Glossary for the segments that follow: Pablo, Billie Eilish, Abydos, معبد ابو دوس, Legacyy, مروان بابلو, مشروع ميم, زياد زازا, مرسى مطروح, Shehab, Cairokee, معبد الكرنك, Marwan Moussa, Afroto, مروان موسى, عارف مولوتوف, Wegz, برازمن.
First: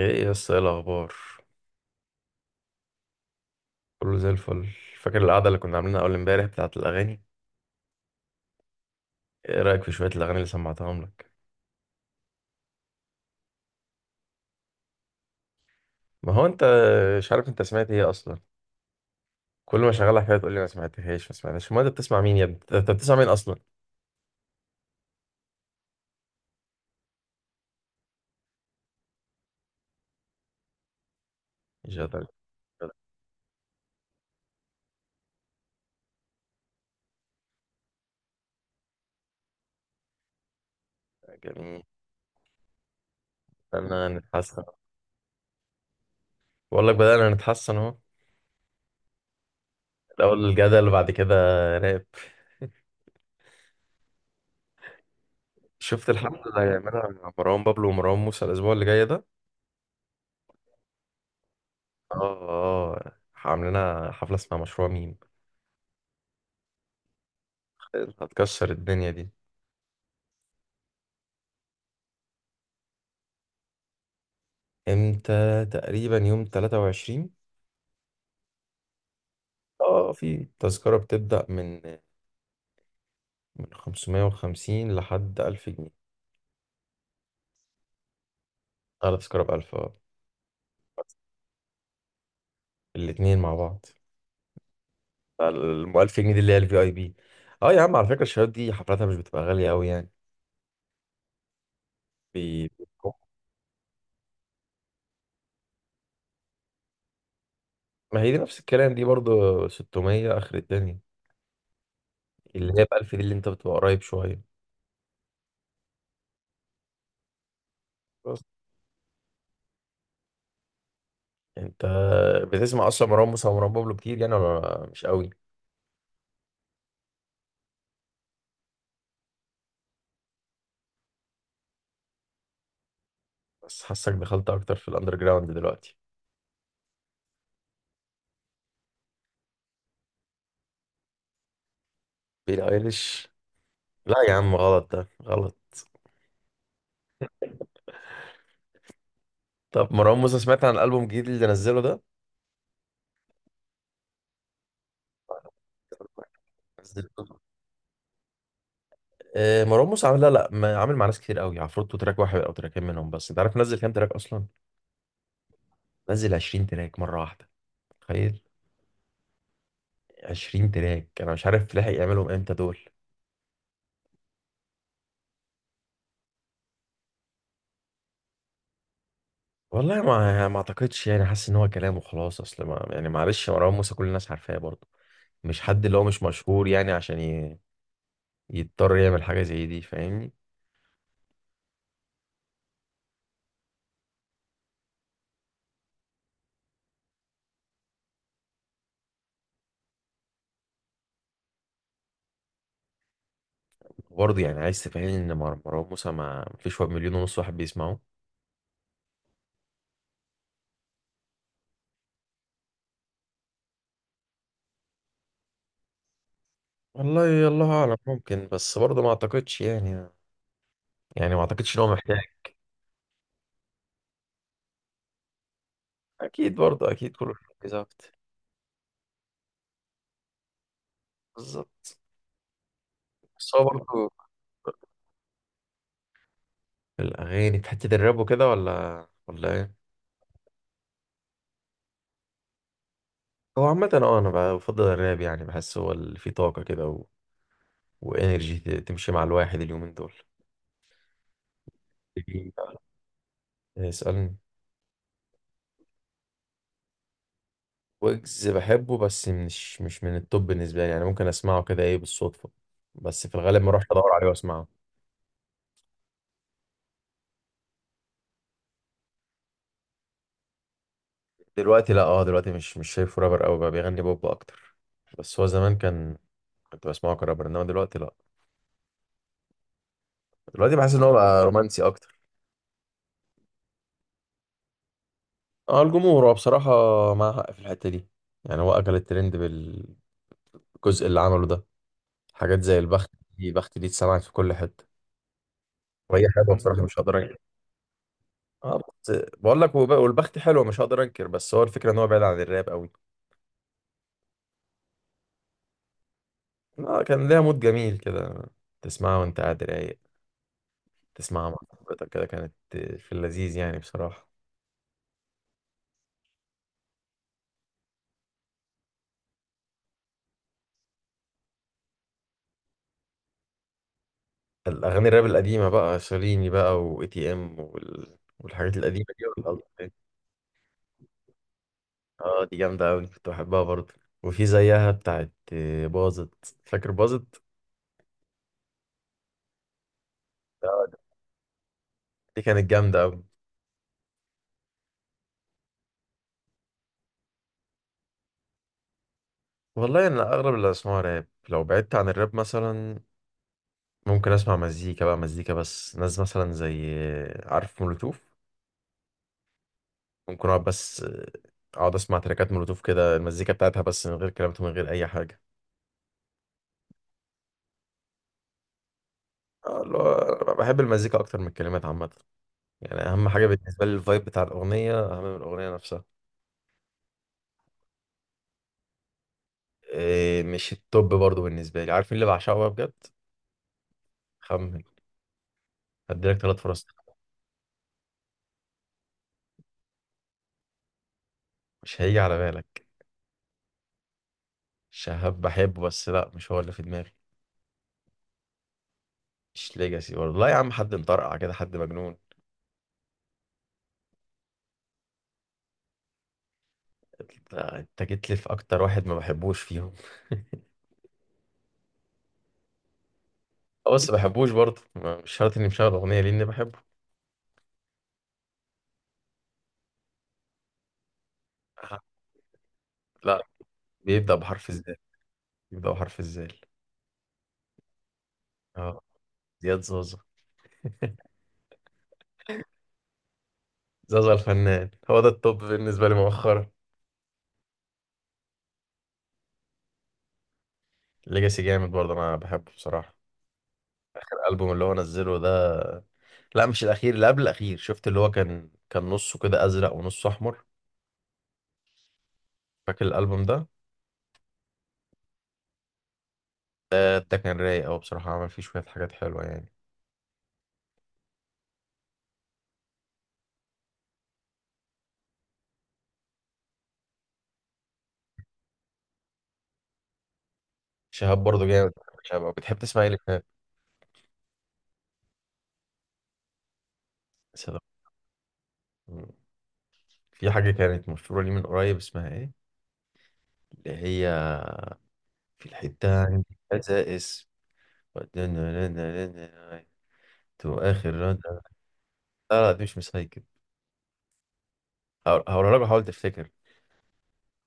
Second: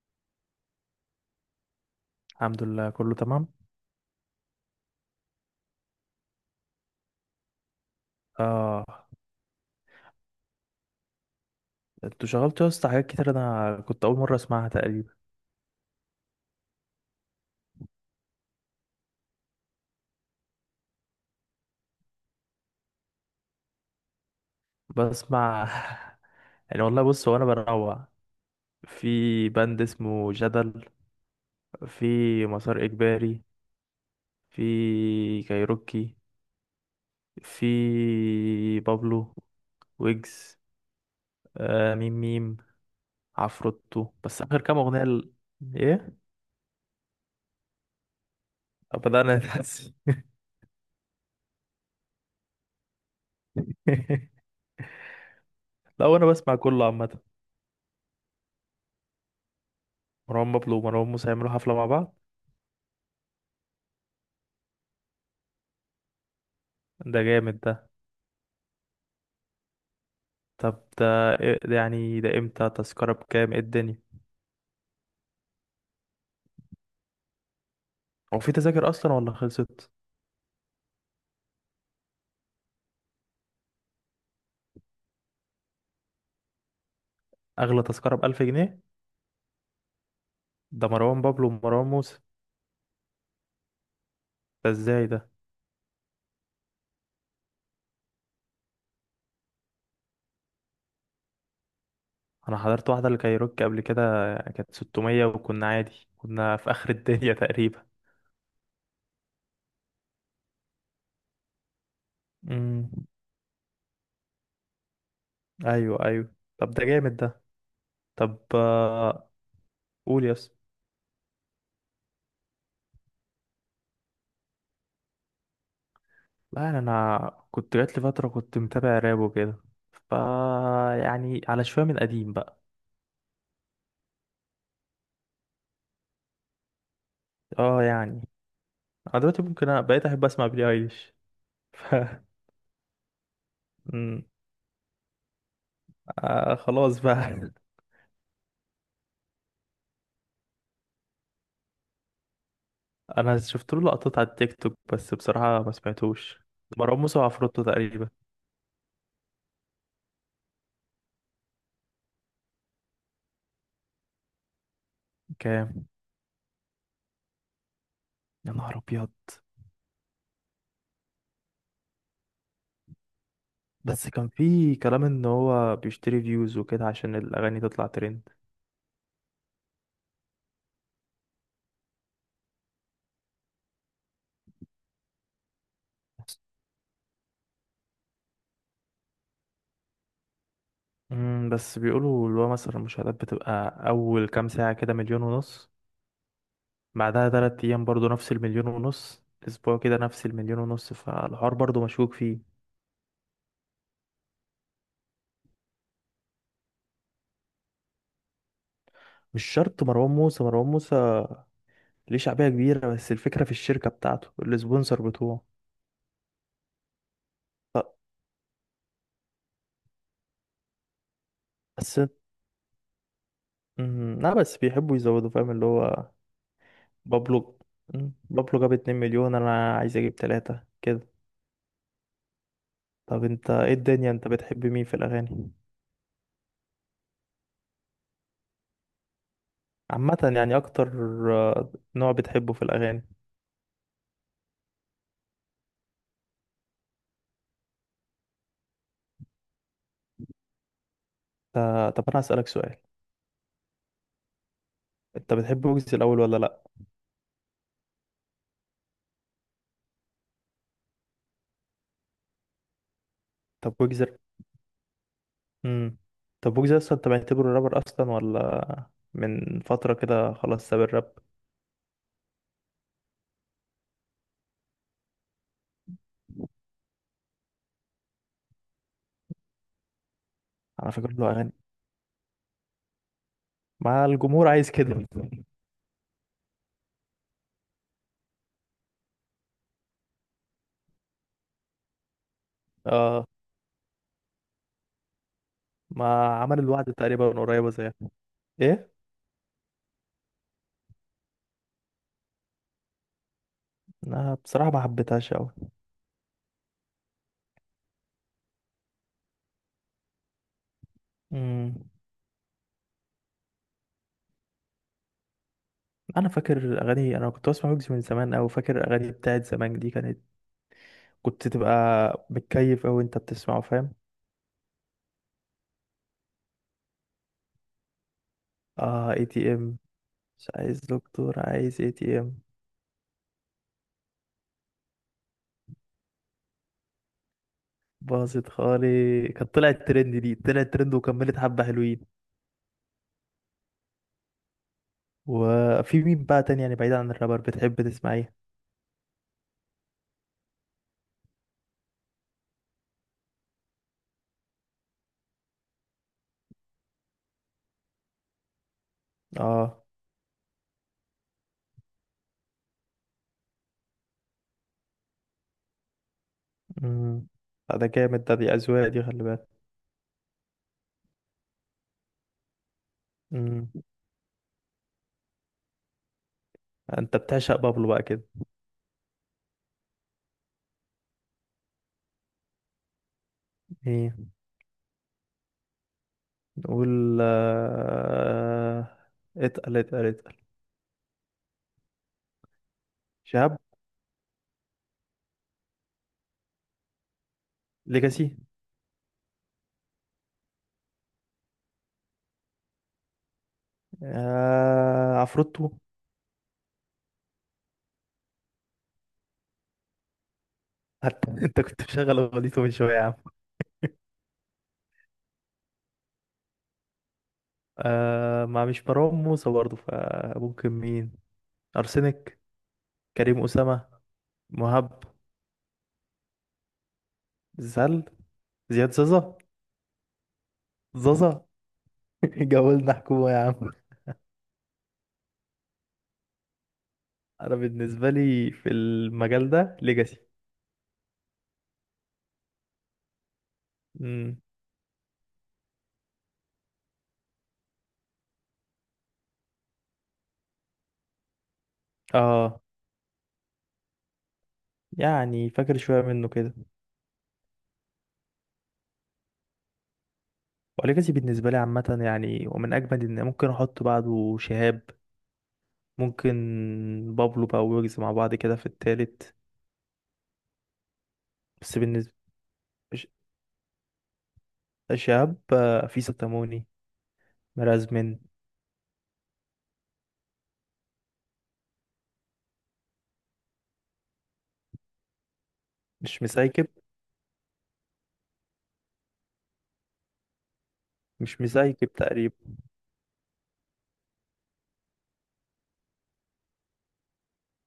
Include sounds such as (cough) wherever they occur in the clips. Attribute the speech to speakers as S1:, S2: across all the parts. S1: ايه يا اسطى، ايه الاخبار؟
S2: الحمد لله، كله تمام.
S1: كله زي الفل. فاكر القعده اللي كنا عاملينها اول امبارح بتاعه الاغاني؟
S2: اه،
S1: ايه رايك في شويه الاغاني اللي سمعتهم لك؟
S2: انتوا شغلتوا يا اسطى حاجات كتير، انا كنت اول مره اسمعها تقريبا.
S1: ما هو انت مش عارف انت سمعت ايه اصلا. كل ما شغالها حاجه تقول لي ما سمعتهاش ما سمعتهاش. ما انت بتسمع مين يا ابني؟ انت بتسمع مين اصلا؟
S2: بسمع. (laughs) يعني والله بص، هو انا بنوع. في باند اسمه جدل،
S1: جدل
S2: في مسار اجباري، في كايروكي، في بابلو، ويجز،
S1: جميل.
S2: ميم ميم عفروتو.
S1: بدأنا
S2: بس اخر
S1: نتحسن.
S2: كام اغنيه ايه.
S1: بقول لك بدأنا نتحسن اهو.
S2: بدانا نتحسن.
S1: الاول الجدل وبعد كده راب.
S2: (laughs) لا،
S1: شفت
S2: وانا
S1: الحفله
S2: بسمع
S1: اللي
S2: كله
S1: هيعملها
S2: عامه.
S1: مع مروان بابلو ومروان موسى الاسبوع اللي جاي ده؟
S2: مروان بابلو ومروان موسى يعملوا حفله مع
S1: اه،
S2: بعض؟
S1: اه عاملينها حفله اسمها مشروع ميم.
S2: ده جامد ده.
S1: هتكسر الدنيا دي.
S2: طب ده يعني، ده امتى؟ تذكرة بكام؟ ايه الدنيا؟
S1: امتى تقريبا؟ يوم 23.
S2: هو في تذاكر اصلا ولا خلصت؟
S1: اه في تذكرة بتبدأ من 550 لحد 1000 جنيه.
S2: اغلى تذكرة بألف جنيه؟
S1: اعلى تذكرة ب 1000، اه.
S2: ده مروان بابلو ومروان موسى؟
S1: الاتنين مع بعض.
S2: ده ازاي ده؟
S1: ال 1000 جنيه دي اللي هي الفي اي بي. اه يا عم، على فكرة الشباب دي حفلاتها مش بتبقى غالية قوي يعني.
S2: انا
S1: بي...
S2: حضرت واحدة لكايروكي قبل كده، كانت 600، وكنا عادي، كنا في اخر (laughs) الدنيا تقريبا.
S1: ما هي دي نفس الكلام دي برضو، 600 اخر الدنيا. اللي هي
S2: امم
S1: ب 1000 دي اللي انت بتبقى قريب شوية.
S2: ايوه، ايوه. طب ده جامد ده. طب
S1: بس
S2: قول يس.
S1: انت بتسمع اصلا مروان موسى ومروان بابلو كتير يعني، ولا مش قوي؟
S2: لا يعني، انا كنت جات لي فترة كنت متابع راب وكده، ف يعني على شوية من القديم بقى.
S1: بس حاسك دخلت اكتر في الاندر جراوند دلوقتي.
S2: اه يعني، انا دلوقتي ممكن بقيت احب اسمع بيلي ايليش. (laughs) ف
S1: بيلي ايليش؟ لا
S2: مم.
S1: يا عم، غلط ده، غلط.
S2: خلاص بقى.
S1: طب مروان موسى سمعت عن الألبوم الجديد اللي نزله ده؟
S2: (laughs) انا شفت له لقطات على التيك توك، بس بصراحة ما سمعتوش. مروان
S1: نزل،
S2: موسى وعفروتو تقريبا.
S1: آه، مروان موسى عامل لا لا ما- عامل مع ناس كتير قوي. عفروتو تراك واحد او تراكين منهم بس. انت عارف نزل كام تراك اصلا؟
S2: كام؟
S1: نزل 20 تراك مره واحده. تخيل.
S2: يا نهار ابيض.
S1: 20 تراك، انا مش عارف لحق يعملهم امتى دول.
S2: بس كان في كلام ان هو بيشتري فيوز وكده عشان الاغاني تطلع ترند.
S1: والله ما اعتقدش يعني. حاسس ان هو كلام وخلاص، اصل ما يعني معلش مروان موسى كل الناس عارفاه برضه. مش حد اللي هو مش مشهور يعني عشان يضطر يعمل حاجه زي دي، فاهمني؟
S2: بس بيقولوا اللي هو مثلا المشاهدات بتبقى اول كام ساعة كده مليون ونص، بعدها تلات ايام برضو نفس المليون ونص، اسبوع كده نفس المليون ونص، فالحوار برضو مشكوك فيه.
S1: برضه يعني عايز تفهمني ان مروان موسى ما فيش واحد مليون ونص واحد بيسمعه؟
S2: مش شرط. مروان موسى، مروان موسى ليه شعبية كبيرة، بس الفكرة في الشركة بتاعته، السبونسر بتوعه.
S1: والله الله
S2: ف-
S1: اعلم، ممكن، بس برضه ما اعتقدش يعني. يعني ما اعتقدش ان هو
S2: بس
S1: محتاج.
S2: لا، بس بيحبوا يزودوا، فاهم اللي هو.
S1: اكيد برضه، اكيد كله.
S2: بابلو.
S1: بيركز اكتر.
S2: بابلو جاب 2 مليون، انا عايز اجيب 3 كده.
S1: بالظبط.
S2: طب انت
S1: بس هو
S2: ايه
S1: برضه
S2: الدنيا، انت بتحب مين في الاغاني
S1: الاغاني في حته الراب وكده، ولا ايه؟
S2: عامة يعني اكتر؟ نوع بتحبه في الاغاني.
S1: هو عامه، اه انا بفضل الراب يعني. بحس هو اللي فيه طاقه كده وانرجي تمشي مع الواحد اليومين دول.
S2: طب انا هسألك
S1: إيه،
S2: سؤال:
S1: اسالني.
S2: انت بتحب ويجز الاول ولا لا؟
S1: ويجز بحبه بس مش من التوب بالنسبة لي يعني. ممكن اسمعه كده، ايه، بالصدفة، بس في الغالب ما
S2: طب
S1: اروحش
S2: ويجز.
S1: ادور عليه واسمعه.
S2: امم طب ويجز اصلا انت معتبره رابر اصلا ولا؟ من فترة كده خلاص ساب الراب.
S1: دلوقتي لا، اه دلوقتي مش شايفه رابر قوي، بقى بيغني بوب اكتر. بس هو زمان كان، كنت بسمعه كرابر، انما دلوقتي لا. دلوقتي
S2: انا
S1: بحس ان هو
S2: فاكر له
S1: بقى
S2: اغاني
S1: رومانسي اكتر.
S2: مع الجمهور عايز كده.
S1: اه الجمهور، هو بصراحة معاه حق في الحتة دي. يعني هو اكل الترند بالجزء اللي عمله ده. حاجات زي البخت،
S2: اه.
S1: دي البخت دي اتسمعت في كل حتة. وهي
S2: ما
S1: حلوة
S2: عمل
S1: بصراحة
S2: الوعد
S1: مش هقدر
S2: تقريبا
S1: انكر.
S2: قريبة زيها.
S1: اه
S2: ايه.
S1: بس بقول لك، والبخت حلوة مش هقدر انكر، بس هو الفكرة ان هو بعيد عن الراب قوي.
S2: انا بصراحة ما حبيتهاش قوي.
S1: لا كان ليها مود جميل كده. تسمعها وانت قاعد رايق. تسمعها مع
S2: امم
S1: صاحبتك كده، كانت في اللذيذ يعني بصراحة.
S2: انا فاكر اغاني، انا كنت بسمع ويجز من زمان، او فاكر اغاني بتاعت زمان، دي كانت كنت تبقى متكيف، او انت بتسمعه، فاهم؟
S1: الأغاني الراب القديمة بقى، شاليني بقى، و اي تي ام والحاجات القديمة
S2: اه،
S1: دي،
S2: اي تي
S1: والألبوم
S2: ام.
S1: ده.
S2: مش عايز دكتور، عايز اي تي ام.
S1: اه دي جامدة أوي، كنت بحبها برضه. وفي زيها بتاعت باظت، فاكر باظت؟
S2: باظت خالي كانت طلعت ترند، دي طلعت
S1: آه،
S2: ترند وكملت حبة حلوين.
S1: دي كانت جامدة أوي.
S2: وفي مين بقى تاني يعني بعيد عن الرابر بتحب تسمع ايه؟
S1: والله أنا أغلب اللي أسمعه راب. لو بعدت عن الراب مثلا ممكن أسمع مزيكا بقى، مزيكا بس ناس مثلا زي، عارف مولوتوف؟
S2: اه.
S1: ممكن اقعد بس آه، اقعد اسمع تراكات مولوتوف كده، المزيكا بتاعتها بس من غير كلمات ومن غير اي حاجه.
S2: امم لا، ده جامد ده، دي اذواق دي، خلي
S1: آه، اللي هو أنا بحب المزيكا اكتر من الكلمات عامه. يعني اهم حاجه
S2: بالك.
S1: بالنسبه لي الفايب بتاع الاغنيه، اهم من الاغنيه نفسها.
S2: انت بتعشق بابلو بقى كده؟
S1: إيه، مش التوب برضو بالنسبه لي. عارف مين اللي بعشقه بقى بجد؟
S2: ايه.
S1: خمن. هديلك ثلاث فرص.
S2: نقول اتقل، اتقل، اتقل.
S1: مش هيجي على بالك.
S2: شهاب.
S1: شهاب بحبه بس لا مش هو اللي في دماغي.
S2: ليجاسي.
S1: مش ليجاسي برضه، لا يا عم. حد مطرقع كده، حد مجنون.
S2: عفروتو.
S1: انت، أنت جيت لي في اكتر واحد ما بحبوش فيهم.
S2: حتى (laughs) انت كنت مشغل اغنيته من شويه يا عم.
S1: آه، بس بحبوش برضه. مش شرط اني مشغل اغنيه لاني بحبه.
S2: ما مش مروان موسى برضه، فممكن مين؟ ارسنك.
S1: لا،
S2: كريم اسامه.
S1: بيبدأ بحرف الزال.
S2: مهاب.
S1: بيبدأ بحرف الزال.
S2: زل. زياد
S1: اه،
S2: زازا.
S1: زياد زازا. (laughs)
S2: زازا. (laughs) جولنا حكومه يا عم.
S1: زازا الفنان هو ده التوب بالنسبة لي مؤخرا.
S2: انا بالنسبه لي في المجال ده ليجاسي.
S1: ليجاسي جامد برضه، انا بحبه بصراحة.
S2: امم
S1: الالبوم اللي هو نزله ده، لا مش الاخير، اللي قبل الاخير. شفت اللي هو كان نصه كده ازرق ونصه احمر؟
S2: اه
S1: فاكر الالبوم ده؟
S2: يعني، فاكر شويه منه كده.
S1: ده كان رايق قوي بصراحة. عمل فيه شوية حاجات حلوة يعني.
S2: وليجاسي بالنسبة لي عامة يعني، ومن أجمد. إن ممكن أحط بعده شهاب، ممكن بابلو بقى ويجز مع بعض كده في التالت.
S1: شهاب برضه
S2: بس
S1: جامد.
S2: بالنسبة.
S1: شهاب أوي. بتحب تسمع
S2: ش-
S1: ايه لشهاب؟
S2: شهاب. في ستاموني،
S1: سلام.
S2: مرازمن،
S1: مم. في حاجة كانت مشهورة لي من قريب، اسمها ايه؟ اللي هي في الحتة
S2: مش
S1: عندي،
S2: مسايكب.
S1: خسائس، تو اخر رد.
S2: مش مسايكب تقريبا.
S1: لا لا دي مش مسايكل. هقولها لك وحاول تفتكر.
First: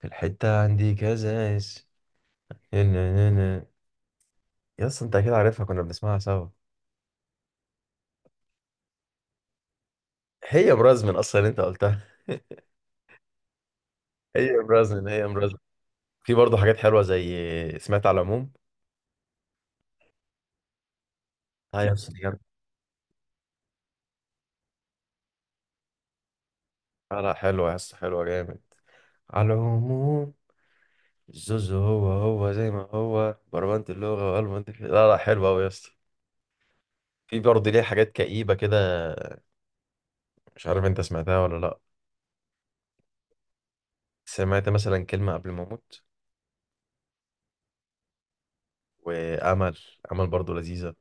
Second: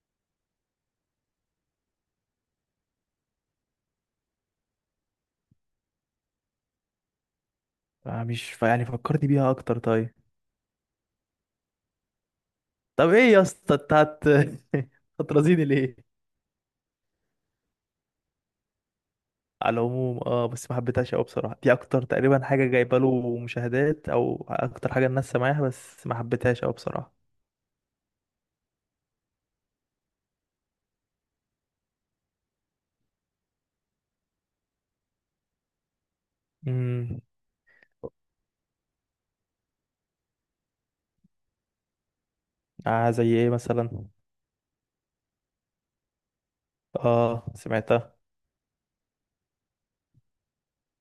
S1: في الحتة عندي كذا اس، نا- نا. يا اسطى انت اكيد عارفها، كنا بنسمعها سوا.
S2: مش يعني فكرني بيها أكتر طيب.
S1: هي برازمن اصلا اللي انت قلتها. (laughs)
S2: طب إيه يا اسطى أنت هت.
S1: هي
S2: (laughs)
S1: برازمن، هي برازمن.
S2: هترازيني ليه؟
S1: في برضه حاجات حلوه زي سمعت على العموم.
S2: على العموم اه، بس ما حبيتهاش أوي بصراحة. دي
S1: اه يا
S2: أكتر
S1: اسطى دي
S2: تقريبا
S1: جامدة.
S2: حاجة جايبة له مشاهدات، أو أكتر حاجة الناس سامعاها، بس ما حبيتهاش أوي بصراحة.
S1: لا لا حلوه يا اسطى، حلوه جامد. على العموم الزوز، هو هو زي ما هو بربنت اللغه وقلب انت. لا لا حلوه قوي يا اسطى.
S2: مم.
S1: في برضه ليه حاجات كئيبه كده، مش عارف انت سمعتها ولا لا.
S2: زي ايه مثلا؟
S1: سمعت مثلا كلمة قبل ما أموت؟
S2: اه، سمعتها.
S1: وأمل، أمل برضو لذيذة.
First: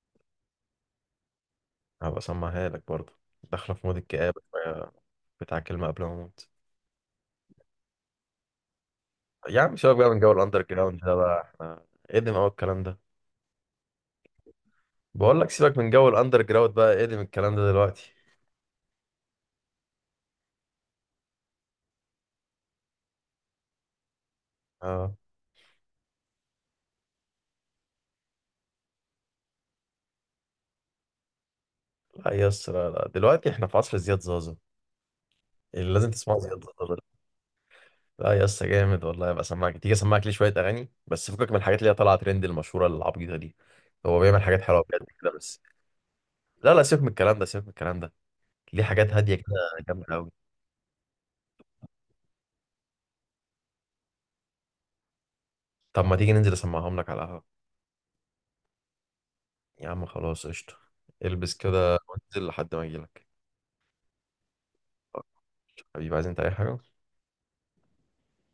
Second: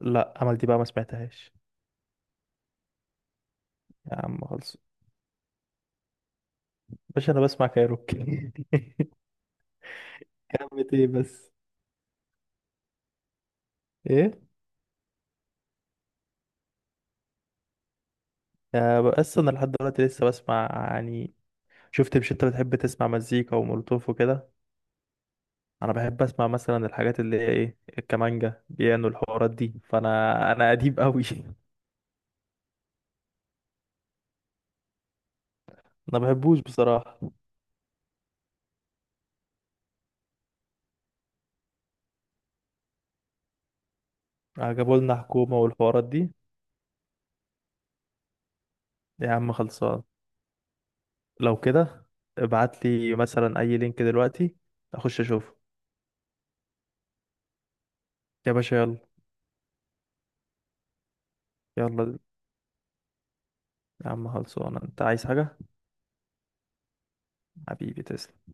S2: لا، عمل دي بقى ما سمعتهاش.
S1: هبقى أسمعها لك برضو. داخلة في مود
S2: يا عم
S1: الكآبة
S2: خلص.
S1: شوية، بتاع كلمة قبل ما أموت.
S2: باشا انا بسمع كايروكي. (laughs)
S1: يا عم سيبك بقى من جو الأندر
S2: كلمة
S1: جراوند
S2: ايه
S1: ده بقى،
S2: بس؟
S1: إحنا قدم أوي الكلام ده.
S2: ايه؟
S1: بقول لك سيبك من جو الأندر جراوند بقى، قدم الكلام ده دلوقتي.
S2: بس انا لحد دلوقتي لسه بسمع يعني. شفت؟ مش انت بتحب تسمع مزيكا ومولوتوف وكده؟
S1: أه.
S2: انا بحب اسمع مثلا الحاجات اللي هي ايه، الكمانجا، بيانو، الحوارات دي، فانا قديم قوي. (laughs)
S1: لا يا اسطى، لا لا دلوقتي إحنا في عصر زياد زازا. اللي لازم
S2: انا
S1: تسمعه
S2: بحبوش
S1: زياد زازا ده.
S2: بصراحة.
S1: لا يا اسطى جامد والله. هبقى أسمعك، تيجي أسمعك ليه شوية أغاني بس، فكك من الحاجات اللي هي طالعة ترند المشهورة العبيطة دي. هو بيعمل حاجات حلوة
S2: عجبوا
S1: بجد
S2: لنا
S1: كده
S2: حكومة
S1: بس.
S2: والحوارات دي.
S1: لا لا سيبك من الكلام ده، سيبك من الكلام ده. ليه حاجات
S2: يا
S1: هادية
S2: عم
S1: كده،
S2: خلصان.
S1: جامدة أوي.
S2: لو كده ابعت لي مثلا اي لينك دلوقتي، اخش اشوفه.
S1: طب ما تيجي ننزل أسمعهم لك على القهوة؟
S2: يا باشا يلا.
S1: يا عم خلاص قشطة. البس كده
S2: يلا
S1: وانزل لحد ما أجيلك.
S2: يا عم. خلصانة، انت عايز حاجة؟
S1: حبيبي، عايز أنت أي حاجة؟
S2: حبيبي تسلم.